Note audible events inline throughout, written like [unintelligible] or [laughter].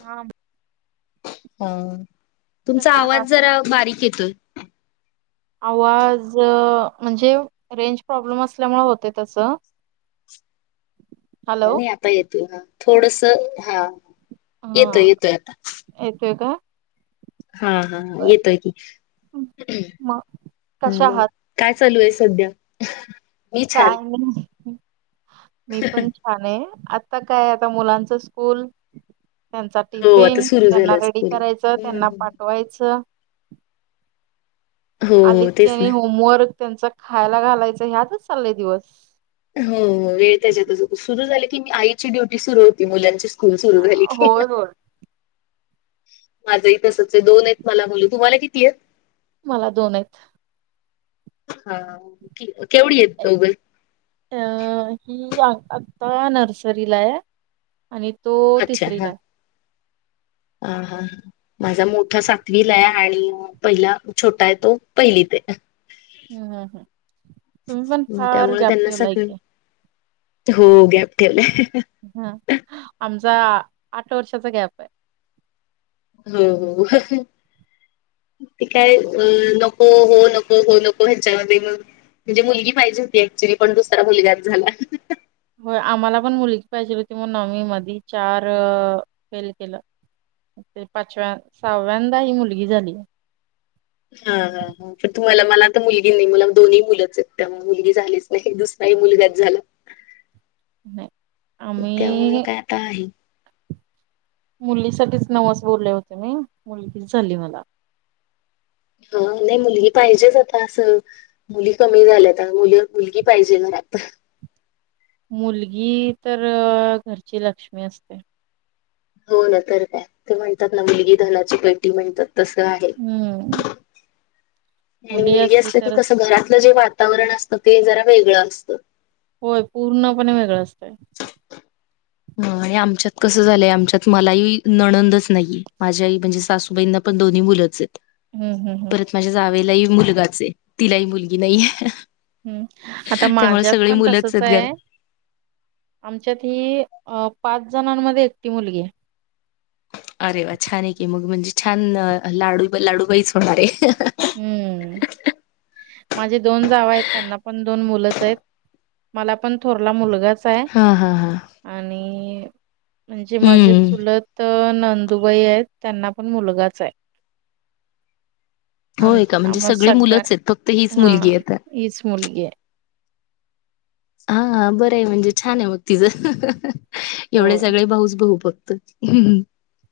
हा. ह, तुमचा कशा आहात? आवाज जरा बारीक येतोय. आवाज म्हणजे, रेंज प्रॉब्लेम असल्यामुळे होतय तस. हा, नाही आता येतोय ह, थोडस हा. येतोय हा, येतोय आता येतोय का? हा, हा बर. येतोकी. मग हा कशा म. आहात? काय चालू हाय सध्या? मी काय छान नाही, मी पण छान आहे. आता काय आता मुलांच स्कूल. त्यांचा हो आता टिफिन, सुरू त्यांना झालं रेडी स्कूल. करायचं, त्यांना हो पाठवायचं. हो आलीत तेच ना कणी होमवर्क त्यांच खायला घालायचं, ह्यातच चालय दिवस. हो, वेळ त्येज्यातच सुरू झाली की मी आईची ड्युटी सुरु होती मुलांची स्कूल सुरु झाली की. होय होय. माझही तसंच आहे, दोन आहे मला मूल, तुम्हाला किती आहेत? मला दोन आहेत. हा, केवढी आहेत दोघही? अ, ही आता नर्सरीला हाय. आणि तो अच्छा हा तिसरीला हाय. हा, ह. माझा मोठा सातवीला हाय आणि पहिला छोटा आहे तो पहिलीत हाय. हम्म, हम्. तुम्ही पण आहे फार त्यामुळे गॅप त्यांना ठेवला सगळ कि. हो गॅप ठेवलाय. हम, आमचा आठ वर्षाचा गॅप हाय. हो, हो. ते काय, अ नको हो, नको हो नको, ह्याच्यामध्ये मग म्हणजे मुलगी पाहिजे होती ऍक्च्युली, पण दुसरा मुलगाच झाला. होय आम्हाला पण मुलगी पाहिजे होती म्हणून म आम्ही मधी चार फेल केल. ते पाचव्या, सहाव्यांदा ही मुलगी झाली. हा, हा, हा. तुम्हाला मला आता मुलगी नाही, मला दोन्ही मुलंच आहेत त्यामुळ मुलगी झालीच नाही, दुसराही मुलगाच झाला. नाही त्यामूळ आम्ही काय आता आहे. मुलीसाठीच नवस बोलले होते मी, मुलगीच झाली मला. हं, नही मुलगी पाहिजेच, आता असं मुली कमी झाल्या आता, मुल-मुलगी पाहिजे मग आता. मुलगी तर, घरची लक्ष्मी असते. हो ना तर काय, ते म्हणतात ना, मुलगी धनाची पेटी म्हणतात, तसं आहे. हम्म. आणि मुली मुलगी असली की, कसं तरच घरातलं जे वातावरण असतं, ते जरा वेगळं असतं. होय पूर्णपणे वेगळं असतं. मं आणि आमच्यात कसं झालंय, आमच्यात मलाही नणंदच नाहीये, माझ्या आई, म्हणजे सासूबाईंना प पण दोन्ही मुलंच आहेत. हम्म हम्म हम्म. परत, माझ्या जावेलाही मुलगाचं ये, तिलाही मुलगी नाहीये. हम्म, आता त्यामुळे माझ्यात सगळी पण मुलंच तसच आहेत घरात. य. आमच्यात ही, अ पाच जणांमध्ये, एकटी मुलगी ये. अरे वा छान आहे की मग म्हणजे छान लाडू लाडूबाईचं होणार आहे. हम्म, माझे दोन जावा आहेत, त्यांना पण दोन मुलंच येत. मला पण, थोरला मुलगाच हाय. हां हां हां. आणि म्हणजे माझे हम्म चूलत अ नंदुबाई येत, त्यांना पण मुलगाच य. आम होय का म्हणजे आम्हा सगळी मुलंच आहेत, फक्त हीच मुलगी आहे तर. हिचं मुलगी य. आं बरं म्हणजे, छान ये, मग तिचं, एवढे होय सगळे भाऊचं- भाऊ फक् हम्म हम्म.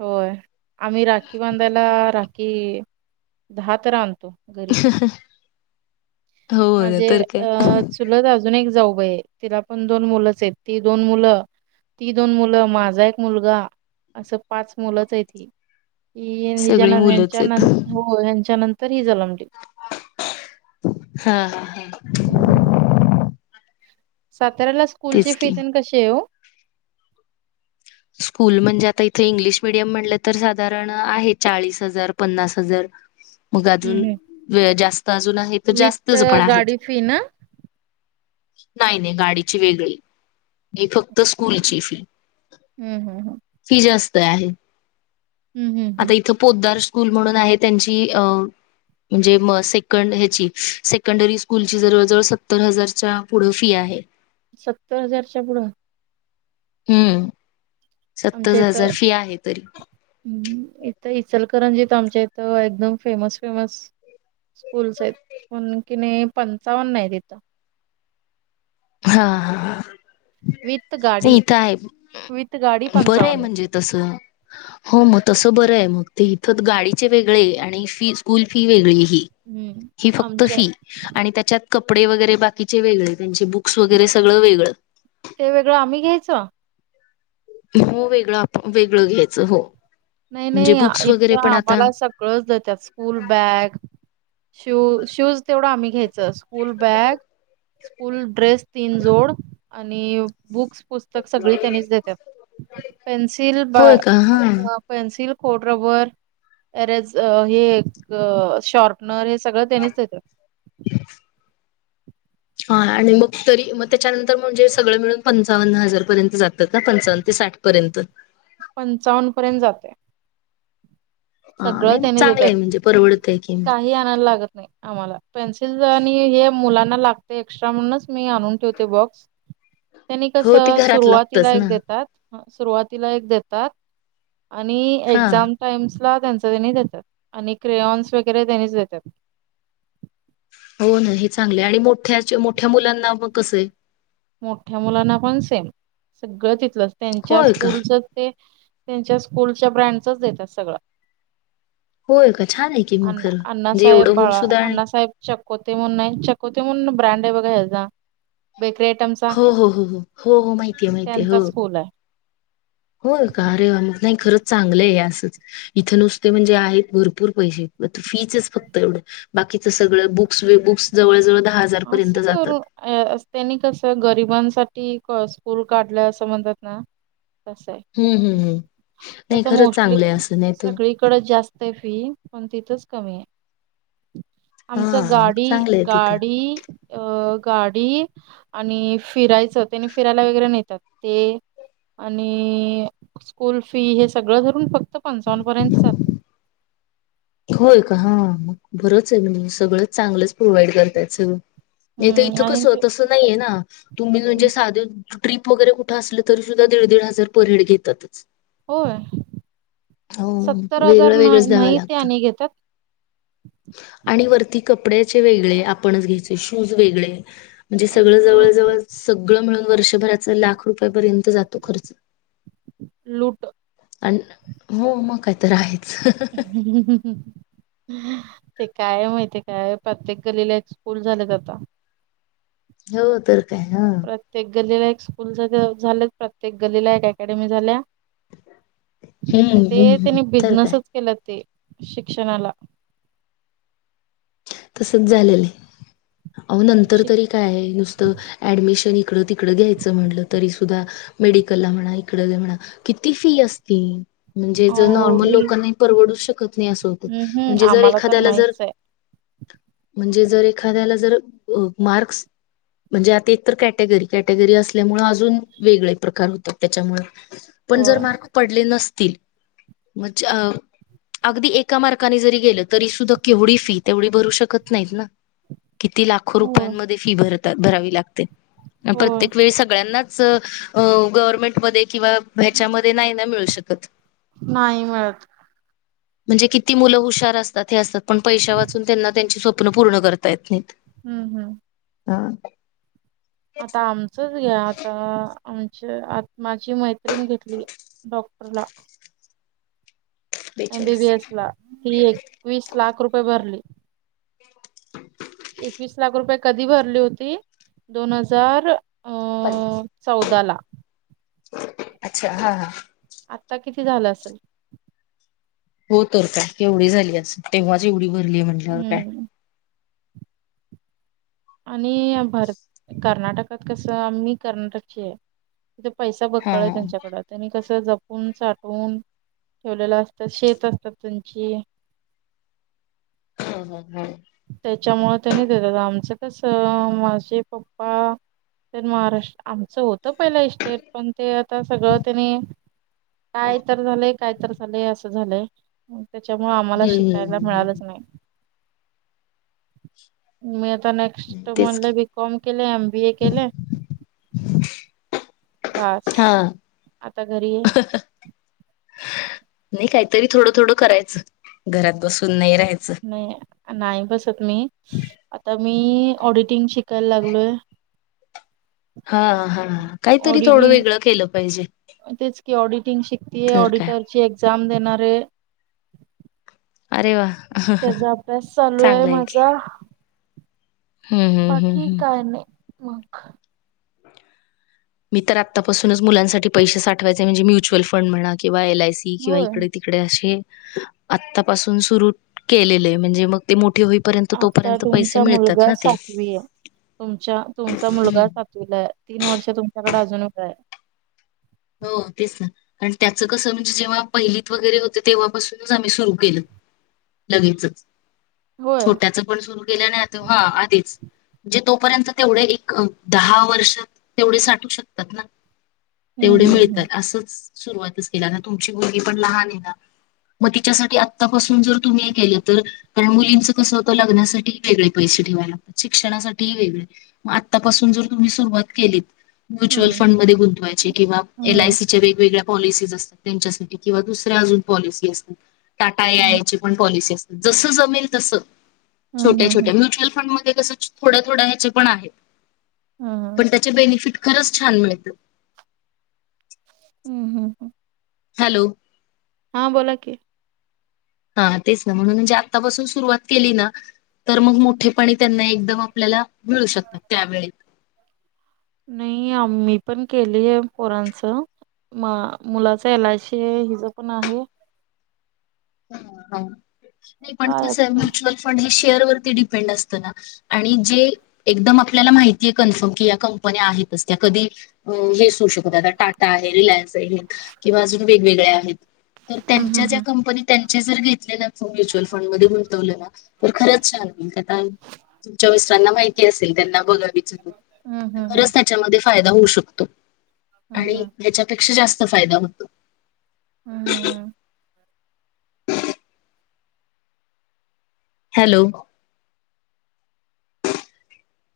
होय, आम्ही राखी बांधायला, राखी दहा तर आणतो. घरी. ्ह्णहण ह्हणं. माजे अ, चुलत अजून एक जाऊबाई ये तिला पण दोन मुलंच येत, ती दोन मुलं, ती दोन मुलं, माझा एक मुलगा असं पाच मुलंच ये ती, ही हिन्ज, सगळी मुलंच ह्यांच्या आहेत नतं हो ह्यांच्या नंतर ही जलमली. हा हा हा. हम्म हम्म हम्म. साताऱ्याला स्कूलची तेच फी की तेन कशी आहे ओ? स्कूल म्हणजे, आता इथं इंग्लिश मिडियम म्हणलं तर, साधारण आहे, चाळीस हजार, पन्नास हजार. मग हं, अजून, हं. व जास्त अजून आहे, त विथ जास्तचं [unintelligible] आहेत. गाडी फी ना? नाही नाही गाडीची वेगळी, ही फक्त स्कूलची, फी. हम्म हम्म हम्म. फी जास्त आहे हं, हं, हं. आता इथं पोदार स्कूल म्हणून आहे, त्यांची अ म्हणजे म सेकंड ह्याची सेकंडरी स्कूलची जवळजवळ सत्तर हजारच्या पुढं फी आहे. सत्तर हजारच्या, पुढं? हम्म, सत्तज हजार, फी आहे तरी. हम्म इथं इचलकरंजीत आमच्या इथं एकदम फेमस फेमस स्कूलसहित पण की नही, पंचावन्न ये तिथं. हा हा हा, विथ नही गाडी, इथं आहे, विथ गाडी बरंय य आहे. म्हणजे तसं हो मग तसं बरं आहे मग ते इथं गाडीचे वेगळे आणि फी स्कूल फी वेगळी ही, हं. ही फक्त आमच्या फी आणि त्याच्यात कपडे वगैरे बाकीचे वेगळे, त्यांचे बुक्स वगैरे सगळं वेगळं ते वेगळं आम्ही घ्यायचं. हो वेगळं, आपन वेगळं घ्यायचं हो. नाही म्हणजे नाही आ बुक्स वगैरे इथं पण आता आम्हाला सगळंच देत्यात, स्कूल बॅग शू शूज तेवढं आम्ही घ्यायचं. स्कूल बॅग, स्कूल ड्रेस तीन जोड आणि बुक्स पुस्तक सगळी त्यांनीच देत्यात. पेन्सिल बा अ हां. अ पेन्सिल, खोडरबर एरज अह हे अह शार्पनर सगळं त्यानीच देतातं. तेच. हा आणि मग तरी मग त्याच्यानंतर म्हणजे सगळं मिळून पंचावन्न हजार पर्यंत जातात ना, पंचावन्न ते साठ पर्यंत. पंचावन्न पर्यंत जातय. हा सगळं नाही मग त्यानी चांगलं देत्यात. आहे म्हणजे परवडत आहे की काही आणायला लागत नाही आम्हाला. पेन्सिल आणि हे मुलांना लागतय एक्स्ट्रा म्हणूनच मी आणून ठेवते बॉक्स. [inaudible] त्यांनी ते कसं घरात लागतच सुरुवातीला एक ना देतात सुरुवातीला एक देतात आणि हा एक्झाम टाईम्सला त्यांच त्यांनी देतात आणि क्रेयॉन्स वगैरे त्यांनीच देतात. हो ना, हे चांगलं हाय आणि मोठ्याच्या मोठ्या मुलांना मग कसंय? मोठ्या मुलांना पण सेम सगळं तिथलं. त्यांच्या होय का स्कूलच ते तेंच्या स्कूलच्या ब्रँडचच देतात सगळं. होय का छान आहे की मग अन्ना खरं म्हणजे अण्णासाहेब एवढं होऊन बाळा, सुद्धा आणि अण्णासाहेब चकोते म्हणून हाय, चकोते म्हणून ब्रँड हाय बघा ह्याचा बेकरी आयटमस हो हो हो हो हो हो माहितीय आहे. माहिती आहे त्यांचा हो. स्कूल आहे होय का, अ रे वा! मग नाही खरंच चांगलं ए असंच इथ नुसते म्हणजे आहेत भरपूर पैसे, म फीचच फक्त एवढं बाकीचं सगळं बुक्स बुक्स जवळ जवळ धा आस करो. आ त्यांनी कसं गरिबांसाठी स्कूल काढलं असं म्हणतात ना तसाय, हम्म हम्म हम्म नाही तस खरंच मोस्टली चांगलं आहे असं नाही तर सगळी कडच जास्त हाय फी, पण तिथच कमी हाय. हा आमचं मग गाडी, चांगलं आहे तिथं. गाडी अ गाडी आणि फिरायचं तेनी फिरायला वगैरे नेतात, ते आणि स्कूल फी हे सगळं धरून फक्त पंचावन्न पर्यंत जातय. होय का! हां बरंच आहे, सगळंच चांगलंच प्रोव्हाइड करताय येत सगळं. नाही तर हम्म इथं आणि कस? ते तसं नाहीये ना, तुम्ही म्हणजे हं, साधे ट्रिप वगैरे कुठं असले तरी सुद्धा, दीड दीड हजार पर हेड घेतातच. होय हो सत्तर हजार वेगळं ना- वेगळंच द्याव नाही ते लाग आणि घेतात. आणि वरती कपड्याचे वेगळे आपणच घ्यायचे, शूज वेगळे म्हणजे अ सगळं जवळ जवळ सगळं मिळून वर्षभराचा लाख रुपयापर्यंत जातो खर्च. लूट अन्न हो मग का तर आहेत हम् हम ह् ह ते काय माहिती काय प्रत्येक गलीला एक स्कूल झालंच आता हो तर काय हा प्रत्येक गलीला एक स्कूल झाले प्रत्येक गलीला एक अकॅडमी झाल्या हम्म ते हम्म त्यांनी तर काय बिझनेसच केला ते शिक्षणाला तसंच झालेले आहो नंतर शिक तरी काय नुसतं ॲडमिशन इकडं तिकडं घ्यायचं म्हटलं तरीसुद्धा मेडिकलला म्हणा इकडं म्हणा किती फी असती म्हणजे जर नॉर्मल ओवी लोकांना परवडू शकत नाही असं होतं हम्म म्हणजे जर आम्हाला तर एखाद्याला जर नाहीच आहे म्हणजे जर एखाद्याला जर मार्क्स म्हणजे आता इतर कॅटेगरी कॅटेगरी असल्यामुळे अजून वेगळे प्रकार होतात त्याच्यामुळे पण जर होय मार्क पडले नसतील. म्हणजे अगदी एका मार्काने जरी गेलं तरी सुद्धा केवढी फी तेवढी फी भरू शकत नाही ना किती लाखो हो रुपयांमध्ये फी भरात भरावी लागते. हो प्रत्येक वेळी सगळ्यांनाच गव्हर्नमेंटमध्ये किंवा ह्याच्यामध्ये नाही ना मिळू शकत. नाही मिळत. म्हणजे किती मुलं हुशार असतात हे असतात पण पैशा वाचून त्यांना त्यांची स्वप्न पूर्ण करता येत नाही. हम्म हम्म हा आता आमचंच घ्या आता आमच्या आ माझी मैत्रीण घेतली डॉक्टर ला बेचाळीस एमबीबी एस ला ती एकवीस लाख रुपये भरली एकवीस लाख रुपये कधी भरली होती दोन हजार अ [inaudible] चौदा ला अच्छा हा हा आत्ता किती झालं असेल. हो तर का केवढी झाली असं तेव्हाच एवढी भरली आहे म्हटल्यावर काय? हम्म आणि भरत कर्नाटकात कसं मी कर्नाटकची आहे. तिथे पैसा हा बकळ आहे हा. त्यांच्याकड त्यांनी कसं जपून साठून ठेवलेलं असतं शेत असतात त्यांची हम्म हम्म हम्म त्याच्यामुळे त्यांनी देतात आमचं कसं माझे पप्पा महाराष्ट्र आमचं होतं पहिला इस्टेट पण ते आता सगळं त्यांनी काय तर झालंय काय तर झालंय असं झालंय त्याच्यामुळे आम्हाला शिकायला हम्म मिळालंच नाही. मी आता नेक्स्ट तेच की म्हणले बीकॉम केले एम बी ए केले. बस हा आता घरी आहे. नाही काहीतरी थोडं थोडं करायचं घरात बसून नाही राहायचं. नाही नाही बसत मी आता मी ऑडिटिंग शिकायला लागलोय. हा हा काहीतरी थोडं ऑडिटिंग, वेगळं केलं पाहिजे तेच की ऑडिटिंग शिकतीय, तर काय ऑडिटर ची एक्झाम देणारे. अरे वा त्याचा अभ्यास चालू आहे चांगलं की माझा. हम्म हम्म हम्म बाकी हम्म काय नाही मग. मी तर आत्तापासूनच मुलांसाठी पैसे साठवायचे, म्हणजे म्युच्युअल फंड म्हणा किंवा एल आय सी किंवा होय इकडे इकडे असे, आतापासून सुर केलेले म्हणजे मग ते मोठी हो आता तुमचा मुलगा सातवी आहे. तुमचा -तुमचा हं. मुलगा सात तुला तीन वर्ष तुमच्याकडे अजून वेळ हाय. हो तेचना. आणि त्याचं कस म्हणजे जेव्हा पहिलीत वगैरे होते. तेव्हापासूनच आम्ही सुरू केलं. लगेचच होय छोट्याच पण सुरू केलं नाही आता, हा आधीच म्हणजे तोपर्यंत तेवढे एक, दहा वर्षात तेवढे साठू शकतात ना. तेवढे हम्म हम्म मिळतात, असंच सुरुवातच केली आता तुमची मुलगी पण लहान आहे ना? मग तिच्यासाठी आत्तापासून जर तुम्ही हे केलं तर कारण मुलींचं कसं होतं लग्नासाठी वेगळे पैसे ठेवायला लागतात. शिक्षणासाठी वेगळे मग आतापासून जर तुम्ही सुरवात केली, म्युचुअल हम्म फंड मध्ये गुंतवायची किंवा एल हम्म आसी वेगवेगळ्या पॉलिसीज असतात. त्यांच्यासाठी किंवा दुसऱ्या अजून पॉलिसी असतात. टाटा ए आय हम्म ची पण पॉलिसी असते. जसं जमेल तसं. हम्म हम्म छोट्या- छोट्या हम्म म्युच्यअल फंड मध्ये कसं थोड्या थोड्या ह्याचे पण आहेत. हम्म पण त्याचे बेनिफिट खरंच छान मिळत. हम्, हम, ह हॅलो. हा बोला की, हा तेच ना, म्हणून म्हणजे आतापासून सुरुवात केली ना तर मग मोठे पाणी त्यांना एकदम आपल्याला मिळू शकतात. त्यावेळी नाही आम्ही पण केलीय पोरांचं. म मुलाच एल, आय, सी, आहे. हिज पण आहे. ह ह नाही पण काय कसं आहे आता म्युच्युअल फंड हे शेअर वरती डिपेंड असतं ना. आणि जे, एकदम आपल्याला माहितीय कन्फर्म की या कंपन्या आहेतच त्या कधी अ हे सु शकत आता टाटा आहे रिलायन्स आहे. किंवा अजून वेगवेगळ्या आहेत. तर हम्म त्यांच्या ज्या हम्म कंपनी त्यांचे जर घेतले ना म्युच्युअल फंड मध्ये गुंतवलं ना, तर खरंच छान होईल का आ तुमच्या मिस्टरांना माहिती. असे त्यांना बघा विचारून, हम्म खरच हम्म त्याच्यामध्ये फायदा होऊ शकतो. हम्म आणि हम्म हम्म हच्यापेक्षा जास्त फायदा होतो. हम हम हम,, हॅलो.